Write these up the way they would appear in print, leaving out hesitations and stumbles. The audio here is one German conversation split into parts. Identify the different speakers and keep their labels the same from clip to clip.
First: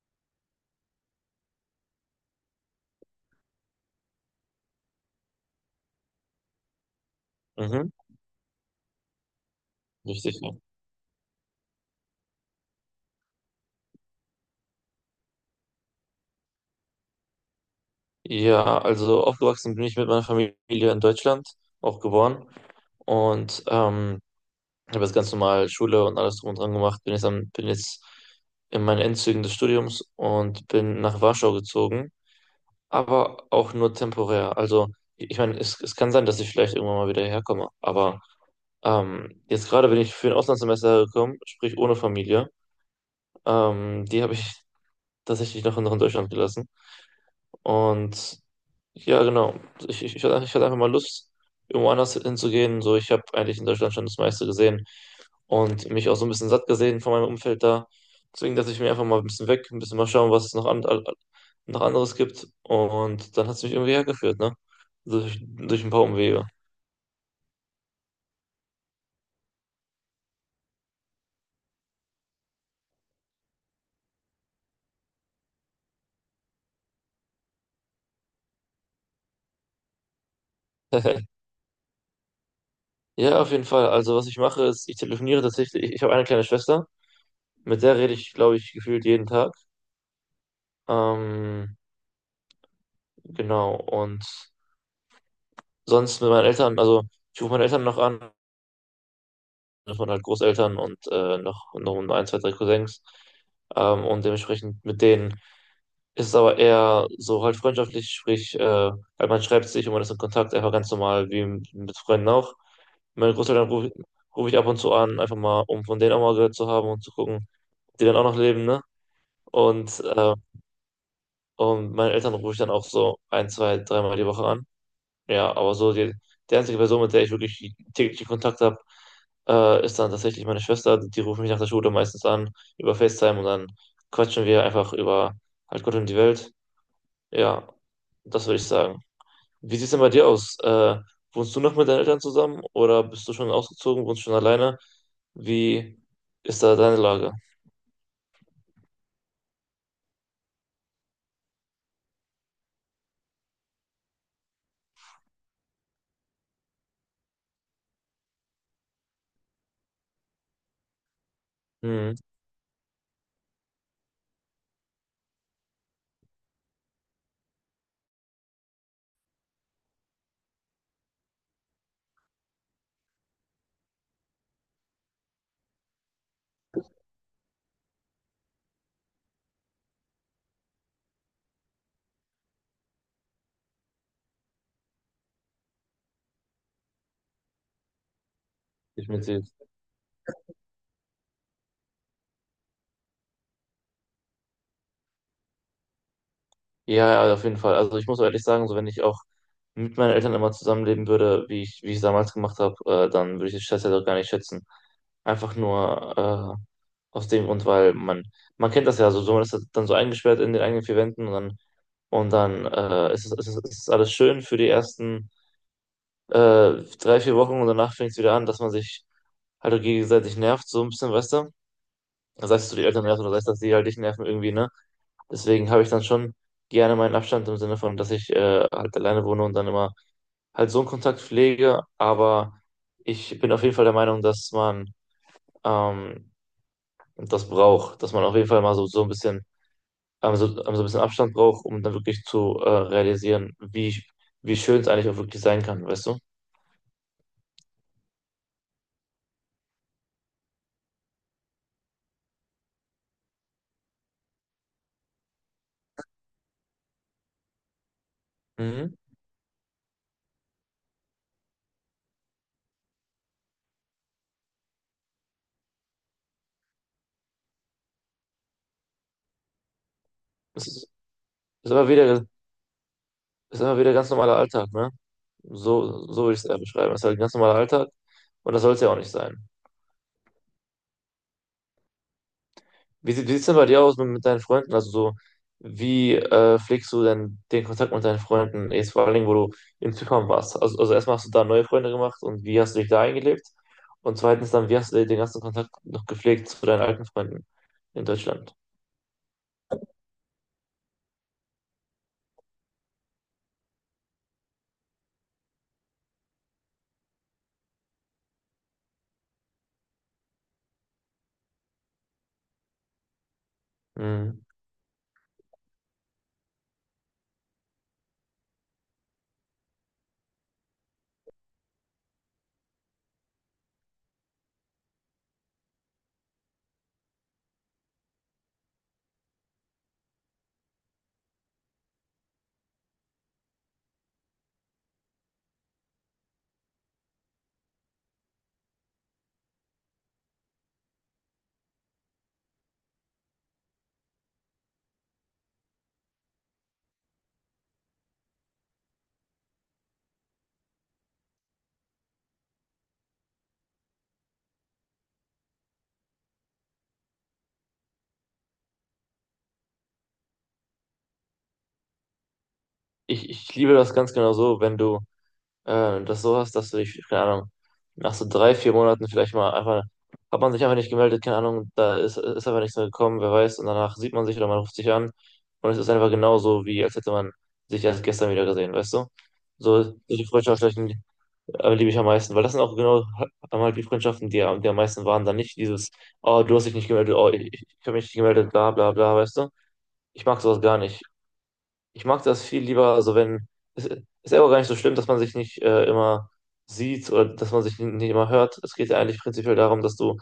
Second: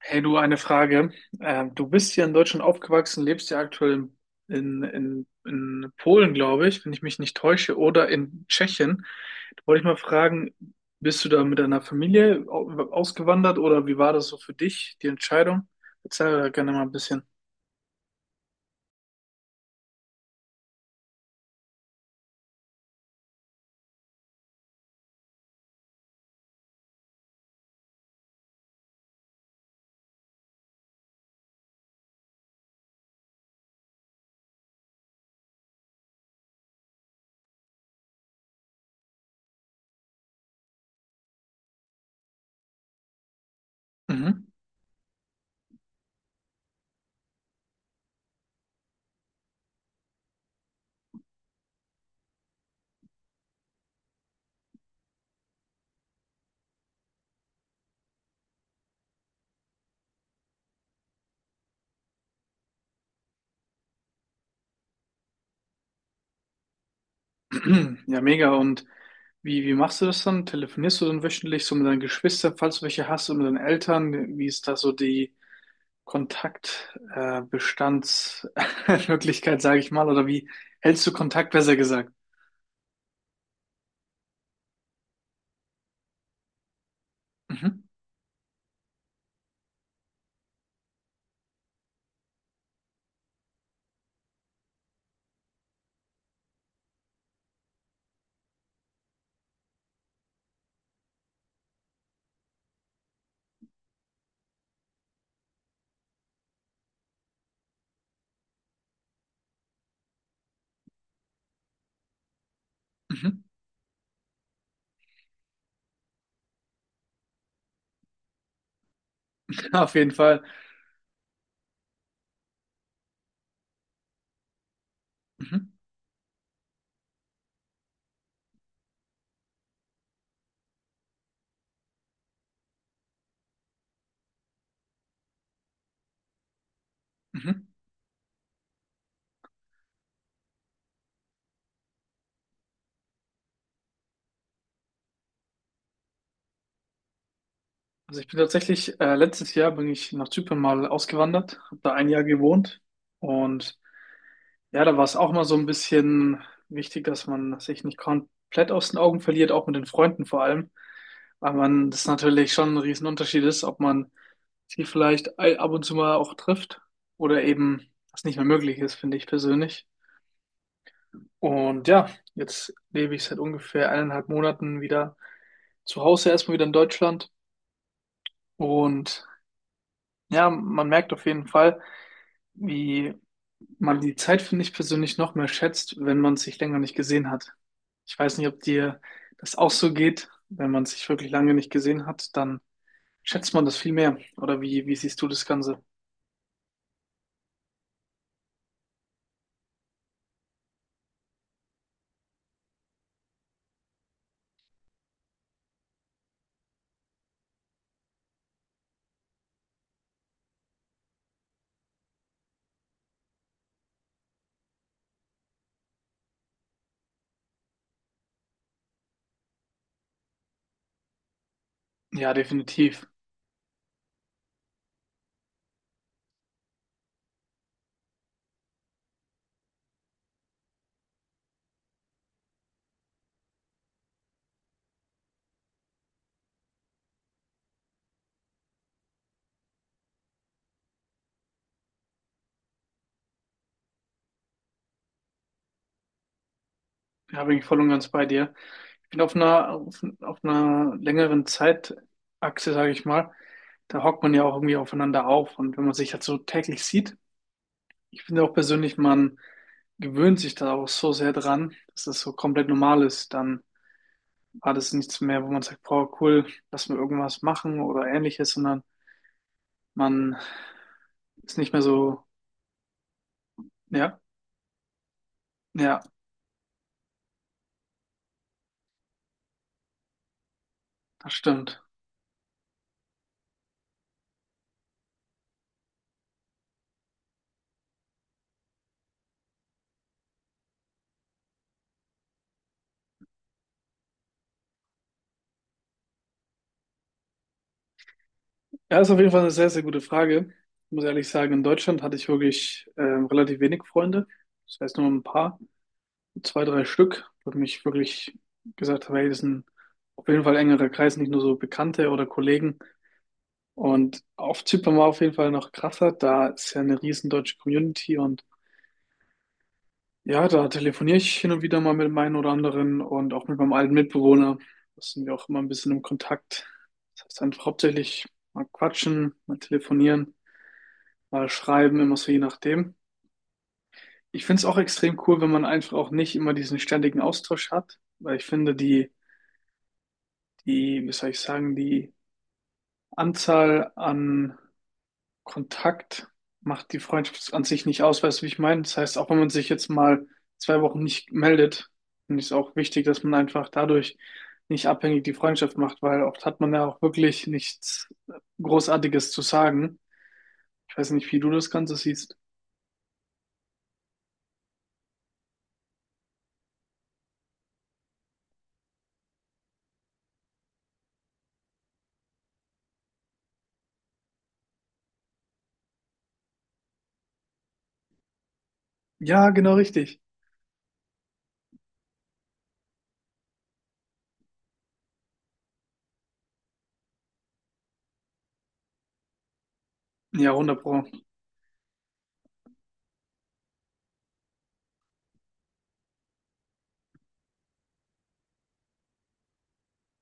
Speaker 1: Hey du, eine Frage. Du bist hier in Deutschland aufgewachsen, lebst ja aktuell in Polen, glaube ich, wenn ich mich nicht täusche,
Speaker 2: Mhm,
Speaker 1: oder in Tschechien. Da wollte ich mal
Speaker 2: richtig. Ja,
Speaker 1: fragen, bist du da mit deiner Familie ausgewandert oder wie war das so für dich, die Entscheidung? Erzähl da gerne mal ein bisschen.
Speaker 2: Ja, also aufgewachsen bin ich mit meiner Familie in Deutschland, auch geboren. Und habe jetzt ganz normal Schule und alles drum und dran gemacht. Bin jetzt in meinen Endzügen des Studiums und bin nach Warschau gezogen, aber auch nur temporär. Also, ich meine, es kann sein, dass ich vielleicht irgendwann mal wieder herkomme, aber jetzt gerade bin ich für ein Auslandssemester gekommen, sprich ohne Familie. Die habe
Speaker 1: Mhm.
Speaker 2: ich tatsächlich noch in Deutschland gelassen. Und ja, genau. Ich hatte einfach mal Lust, irgendwo anders hinzugehen. So, ich habe eigentlich in Deutschland schon das meiste gesehen und mich auch so ein bisschen satt gesehen von meinem Umfeld da. Deswegen dachte ich mir einfach mal ein bisschen weg, ein bisschen mal schauen, was es noch anderes gibt. Und dann hat es mich irgendwie hergeführt, ne? Durch ein paar Umwege.
Speaker 1: Ja, mega. Und wie machst du das dann? Telefonierst du dann wöchentlich so mit deinen Geschwistern, falls du welche hast, und mit deinen Eltern? Wie ist da so die Kontaktbestandsmöglichkeit, sage ich mal, oder wie hältst du Kontakt, besser gesagt?
Speaker 2: Ja, auf jeden Fall. Also, was ich mache, ist, ich telefoniere tatsächlich. Ich habe eine kleine Schwester,
Speaker 1: Mhm,
Speaker 2: mit der rede ich, glaube ich, gefühlt jeden Tag. Ähm, genau. Und sonst mit meinen Eltern, also ich rufe meine Eltern noch an, das waren halt Großeltern und noch ein, zwei, drei Cousins. Und dementsprechend mit denen ist es aber eher so halt freundschaftlich, sprich, halt man schreibt sich und man ist in Kontakt, einfach ganz normal wie mit Freunden auch. Meine
Speaker 1: mhm.
Speaker 2: Großeltern ruf ich ab und zu an, einfach mal, um von denen auch mal gehört zu haben und zu gucken, ob die dann auch noch leben, ne?
Speaker 1: Auf
Speaker 2: Und,
Speaker 1: jeden
Speaker 2: äh,
Speaker 1: Fall.
Speaker 2: und meine Eltern rufe ich dann auch so ein, zwei, dreimal die Woche an. Ja,
Speaker 1: Mhm,
Speaker 2: aber so die einzige Person, mit der ich wirklich täglichen Kontakt habe, ist dann tatsächlich meine Schwester. Die ruft mich nach der Schule meistens an über FaceTime und dann quatschen wir einfach über halt Gott und die Welt.
Speaker 1: mhm.
Speaker 2: Ja, das würde ich sagen. Wie sieht es denn bei dir aus? Wohnst du noch mit deinen Eltern zusammen oder bist du schon ausgezogen, wohnst schon alleine? Wie ist da deine Lage?
Speaker 1: Also ich bin tatsächlich, letztes Jahr bin ich nach Zypern mal ausgewandert, habe da ein Jahr gewohnt und ja, da war es auch mal so ein bisschen wichtig, dass man sich nicht komplett aus den Augen verliert, auch mit den Freunden vor allem, weil man das
Speaker 2: Hm,
Speaker 1: natürlich schon ein Riesenunterschied ist, ob man sie vielleicht ab und zu mal auch trifft oder eben was nicht mehr möglich ist, finde ich persönlich. Und ja, jetzt lebe ich seit ungefähr eineinhalb Monaten wieder zu Hause, erstmal wieder in Deutschland. Und ja, man merkt auf jeden Fall, wie man die Zeit, finde ich persönlich, noch mehr schätzt, wenn man sich länger nicht gesehen hat. Ich weiß nicht, ob dir
Speaker 2: ich mit dir.
Speaker 1: das auch so geht. Wenn man sich wirklich lange nicht gesehen hat, dann schätzt man das viel mehr. Oder wie siehst du das Ganze?
Speaker 2: Ja, ja, auf jeden Fall. Also ich muss ehrlich sagen, so wenn ich auch mit meinen Eltern immer zusammenleben würde, wie ich es damals gemacht habe, dann würde ich den Stress ja doch gar nicht schätzen. Einfach nur aus dem Grund, weil man kennt das ja so, so man ist halt dann so eingesperrt in den eigenen vier Wänden und dann ist es alles schön für die ersten äh, drei, vier Wochen und danach fängt es wieder an, dass man sich halt auch gegenseitig nervt, so ein bisschen, weißt du?
Speaker 1: Ja,
Speaker 2: Sei es, dass du die Eltern
Speaker 1: definitiv.
Speaker 2: nervst oder sei es, dass die halt dich nerven irgendwie, ne? Deswegen habe ich dann schon gerne meinen Abstand im Sinne von, dass ich halt alleine wohne und dann immer halt so einen Kontakt pflege. Aber ich bin auf jeden Fall der Meinung, dass man ähm, das braucht, dass man auf jeden Fall mal so, so ein bisschen Abstand braucht, um dann wirklich zu realisieren, wie, wie schön es eigentlich auch wirklich sein kann, weißt du?
Speaker 1: Ja, bin ich voll und ganz bei dir. Ich bin auf einer längeren Zeitachse, sage ich mal, da hockt man ja auch irgendwie aufeinander auf. Und wenn man sich halt so täglich sieht, ich finde auch
Speaker 2: Mhm.
Speaker 1: persönlich, man gewöhnt sich da auch so sehr dran, dass das so komplett normal ist. Dann war das nichts mehr, wo man sagt, boah, cool, lass mal irgendwas machen oder ähnliches, sondern man
Speaker 2: Es ist,
Speaker 1: ist
Speaker 2: ist
Speaker 1: nicht mehr
Speaker 2: immer
Speaker 1: so,
Speaker 2: wieder, ist immer wieder ganz
Speaker 1: ja,
Speaker 2: normaler Alltag, ne?
Speaker 1: ja,
Speaker 2: So, so würde ich es eher beschreiben. Es ist halt ein ganz normaler Alltag und das soll es ja auch nicht sein.
Speaker 1: das stimmt.
Speaker 2: Wie sieht es denn bei dir aus mit deinen Freunden? Also so, wie pflegst du denn den Kontakt mit deinen Freunden? Jetzt vor allen Dingen, wo du in Zypern warst. Also erstmal hast du da neue Freunde gemacht und wie hast du dich da eingelebt? Und zweitens dann, wie hast du den ganzen Kontakt noch gepflegt zu deinen alten Freunden in Deutschland?
Speaker 1: Ja, ist auf jeden Fall eine sehr, sehr gute Frage. Ich muss ehrlich sagen, in Deutschland hatte ich wirklich relativ wenig Freunde. Das heißt nur ein paar, zwei, drei Stück, wo ich mich wirklich gesagt habe, hey, das ist ein auf jeden Fall engerer Kreis, nicht nur so Bekannte oder Kollegen. Und
Speaker 2: Mhm.
Speaker 1: auf Zypern war auf jeden Fall noch krasser. Da ist ja eine riesen deutsche Community und ja, da telefoniere ich hin und wieder mal mit dem einen oder anderen und auch mit meinem alten Mitbewohner. Da sind wir auch immer ein bisschen im Kontakt. Das heißt einfach hauptsächlich mal quatschen, mal telefonieren, mal schreiben, immer so je nachdem. Ich finde es auch extrem cool, wenn man einfach auch nicht immer diesen ständigen Austausch hat, weil ich finde, wie soll ich sagen, die Anzahl an Kontakt macht die Freundschaft an sich nicht aus, weißt du, wie ich meine? Das heißt, auch wenn man sich jetzt mal zwei Wochen nicht meldet, finde ich es auch wichtig, dass man einfach dadurch nicht abhängig die Freundschaft macht, weil oft hat man ja auch wirklich nichts Großartiges zu sagen. Ich weiß nicht, wie du das Ganze siehst.
Speaker 2: Ich liebe das ganz genau so, wenn du dass du dich, keine Ahnung, nach so drei, vier Monaten vielleicht mal einfach, hat man sich einfach nicht gemeldet, keine Ahnung, da ist einfach nichts mehr gekommen, wer weiß, und danach sieht man sich oder man ruft sich an und es ist einfach genauso, wie als hätte man sich erst gestern wieder gesehen, weißt du?
Speaker 1: Ja, genau
Speaker 2: So,
Speaker 1: richtig.
Speaker 2: solche Freundschaften liebe ich am meisten, weil das sind auch genau einmal die Freundschaften, die am meisten waren, dann nicht dieses, oh, du hast dich nicht gemeldet, oh, ich habe mich nicht gemeldet, bla bla bla, weißt du? Ich mag
Speaker 1: Ja,
Speaker 2: sowas gar
Speaker 1: 100
Speaker 2: nicht.
Speaker 1: Pro.
Speaker 2: Ich mag das viel lieber, also wenn, es ist ja auch gar nicht so schlimm, dass man sich nicht immer sieht oder dass man sich nicht immer hört. Es geht ja eigentlich prinzipiell darum, dass du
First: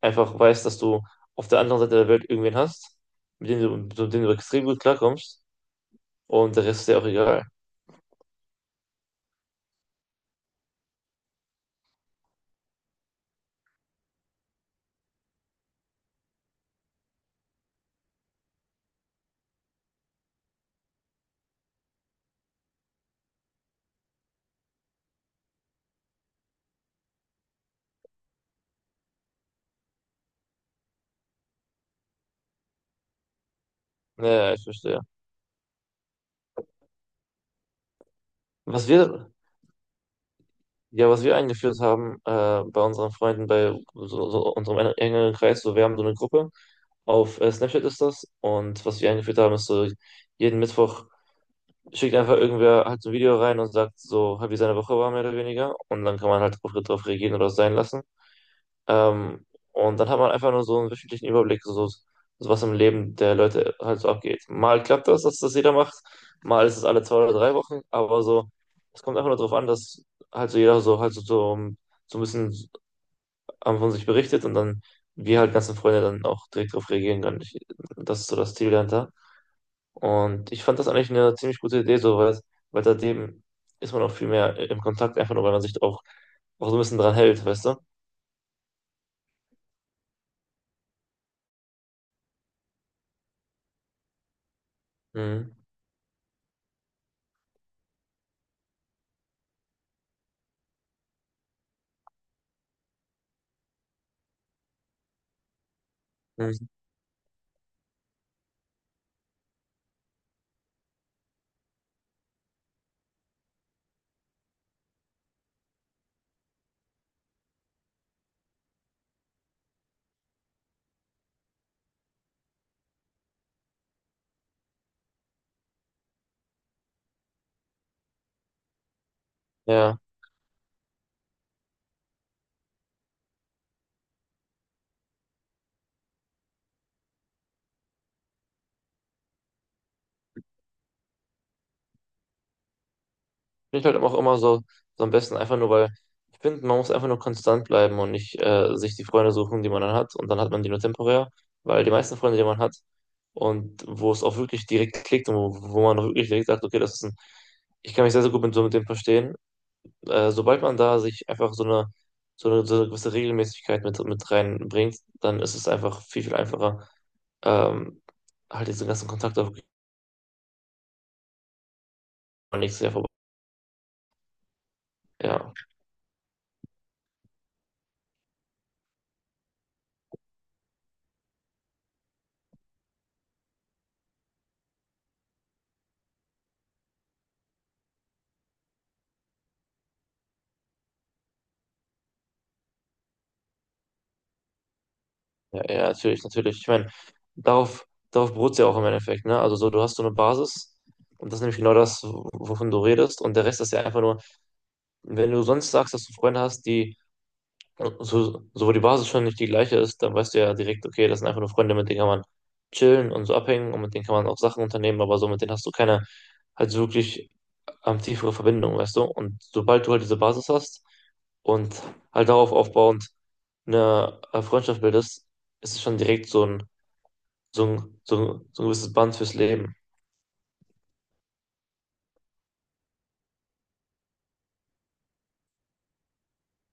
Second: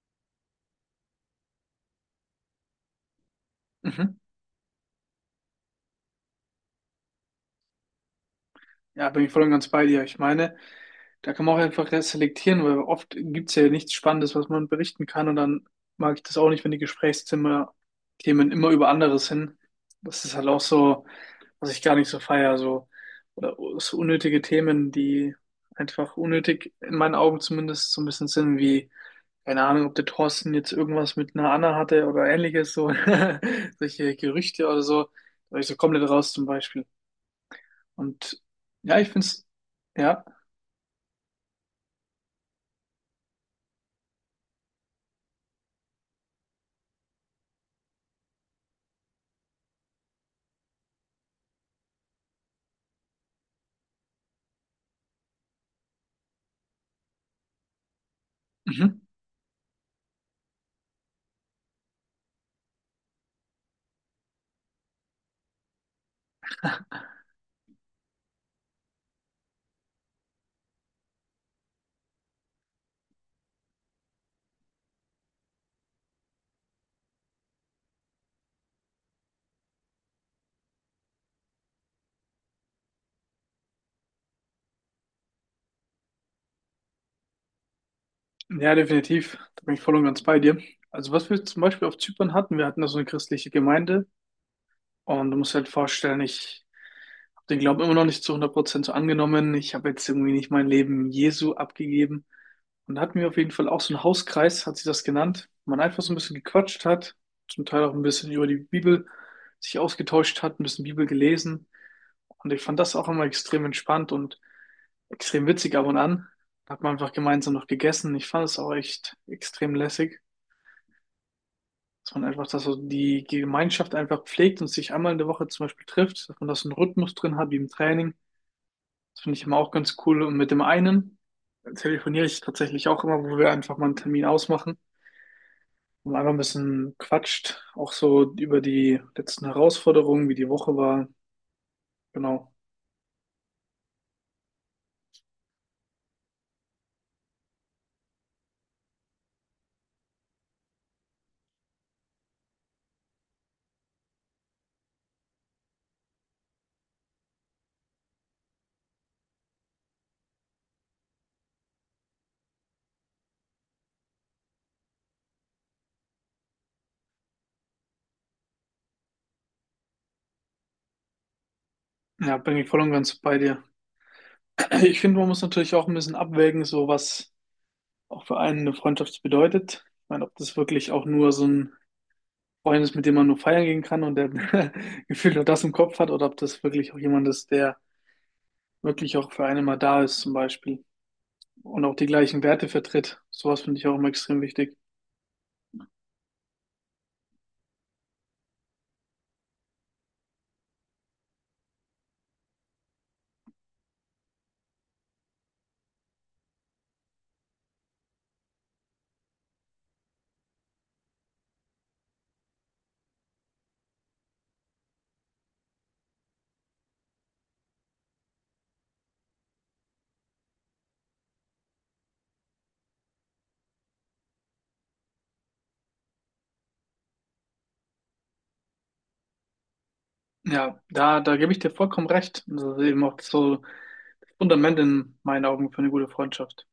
Speaker 2: einfach weißt, dass du auf der anderen Seite der Welt irgendwen hast, mit dem du, mit
Speaker 1: Mhm.
Speaker 2: dem du extrem gut klarkommst und der Rest ist ja auch egal.
Speaker 1: Ja, bin ich voll und ganz bei dir. Ich meine, da kann man auch einfach selektieren, weil oft gibt's ja nichts Spannendes, was man berichten kann. Und dann mag ich das auch nicht, wenn die Gesprächszimmer Themen immer über anderes hin. Das ist halt auch so, was ich gar nicht so feier. So, oder so unnötige Themen, die einfach unnötig, in meinen Augen zumindest, so ein bisschen sind, wie, keine Ahnung, ob der Thorsten jetzt irgendwas mit einer Anna hatte oder ähnliches, so solche
Speaker 2: Naja, ich
Speaker 1: Gerüchte oder
Speaker 2: verstehe.
Speaker 1: so. Da war ich so komplett raus zum Beispiel. Und
Speaker 2: Was
Speaker 1: ja, ich
Speaker 2: wir,
Speaker 1: find's. Ja.
Speaker 2: ja, was wir eingeführt haben bei unseren Freunden, bei so, so unserem engeren Kreis, so wir haben so eine Gruppe, auf Snapchat ist das und was wir eingeführt haben, ist so jeden Mittwoch schickt einfach irgendwer halt so ein Video rein und sagt so, halt, wie seine Woche war, mehr oder weniger. Und dann kann man halt drauf, drauf reagieren oder es sein lassen.
Speaker 1: Mhm.
Speaker 2: Ähm, und dann hat man einfach nur so einen wöchentlichen Überblick, so, so was im Leben der Leute halt so abgeht. Mal klappt das, dass das jeder macht, mal ist es alle zwei oder drei Wochen, aber so, es kommt einfach nur darauf an, dass halt so jeder so halt so ein bisschen von sich berichtet und dann wir halt ganzen Freunde dann auch direkt drauf reagieren können. Ich, das ist so das Ziel dahinter. Und ich fand das eigentlich eine ziemlich gute Idee, so, weil, weil seitdem ist man auch viel mehr im Kontakt, einfach nur, weil man sich auch, auch so ein bisschen dran hält, weißt du?
Speaker 1: Ja, definitiv. Da bin ich voll und ganz bei dir. Also was wir zum Beispiel auf Zypern hatten, wir hatten da so eine christliche Gemeinde und du
Speaker 2: Mhm.
Speaker 1: musst halt vorstellen, ich den Glauben immer noch nicht zu hundert Prozent so angenommen. Ich habe jetzt irgendwie nicht mein Leben Jesu abgegeben. Und da hatten wir auf jeden Fall auch so einen Hauskreis, hat sie das genannt, wo man einfach so ein bisschen
Speaker 2: Mhm.
Speaker 1: gequatscht hat, zum Teil auch ein bisschen über die Bibel sich ausgetauscht hat, ein bisschen Bibel gelesen. Und ich fand das auch immer extrem entspannt und extrem witzig ab und an. Da hat man einfach gemeinsam noch gegessen. Ich fand es auch echt extrem lässig, dass man einfach, dass so die Gemeinschaft einfach pflegt und sich einmal in der Woche zum Beispiel trifft, dass man das einen Rhythmus drin hat, wie im Training. Das finde ich immer auch ganz
Speaker 2: Ja,
Speaker 1: cool. Und mit dem einen telefoniere ich tatsächlich auch immer, wo wir einfach mal einen Termin ausmachen und einfach ein bisschen quatscht. Auch so über die letzten Herausforderungen, wie die Woche war. Genau.
Speaker 2: finde ich halt auch immer so, so am besten, einfach nur, weil ich finde, man muss einfach nur konstant bleiben und nicht sich die Freunde suchen, die man dann hat und dann hat man die nur temporär, weil die meisten Freunde, die man hat und wo es auch wirklich direkt klickt und wo, wo man auch wirklich direkt sagt, okay, das ist ein, ich kann mich sehr, sehr gut mit so mit dem verstehen sobald man da sich einfach so eine gewisse Regelmäßigkeit mit, reinbringt, dann ist es einfach viel, viel einfacher, ähm, halt diesen ganzen Kontakt auf
Speaker 1: Ja, bin ich voll
Speaker 2: nächstes
Speaker 1: und
Speaker 2: Jahr vorbei.
Speaker 1: ganz bei dir. Ich finde, man muss
Speaker 2: Ja,
Speaker 1: natürlich auch ein bisschen abwägen, so was auch für einen eine Freundschaft bedeutet. Ich meine, ob das wirklich auch nur so ein Freund ist, mit dem man nur feiern gehen kann und der gefühlt nur das im Kopf hat, oder ob das wirklich auch jemand ist, der wirklich auch für einen mal da ist, zum Beispiel, und auch die gleichen Werte vertritt. Sowas finde ich auch immer extrem wichtig.
Speaker 2: ja, ja, natürlich, natürlich. Ich meine, darauf beruht es ja auch im Endeffekt, ne? Also so, du hast so eine Basis und das ist nämlich genau das, wovon du redest. Und der Rest ist ja einfach nur, wenn du sonst sagst, dass du Freunde hast, die Und So, so, wo die Basis schon nicht die gleiche ist, dann weißt du ja direkt, okay, das sind einfach nur Freunde, mit denen kann man chillen und so abhängen und mit denen kann man auch Sachen unternehmen, aber so mit denen hast du keine halt so wirklich tiefere Verbindung, weißt du? Und sobald du halt diese Basis hast und halt darauf aufbauend eine Freundschaft bildest, ist es schon direkt so ein, so ein gewisses Band fürs Leben.
Speaker 1: Ja, da gebe ich dir vollkommen recht. Und das ist eben auch so das Fundament in meinen Augen für eine gute Freundschaft.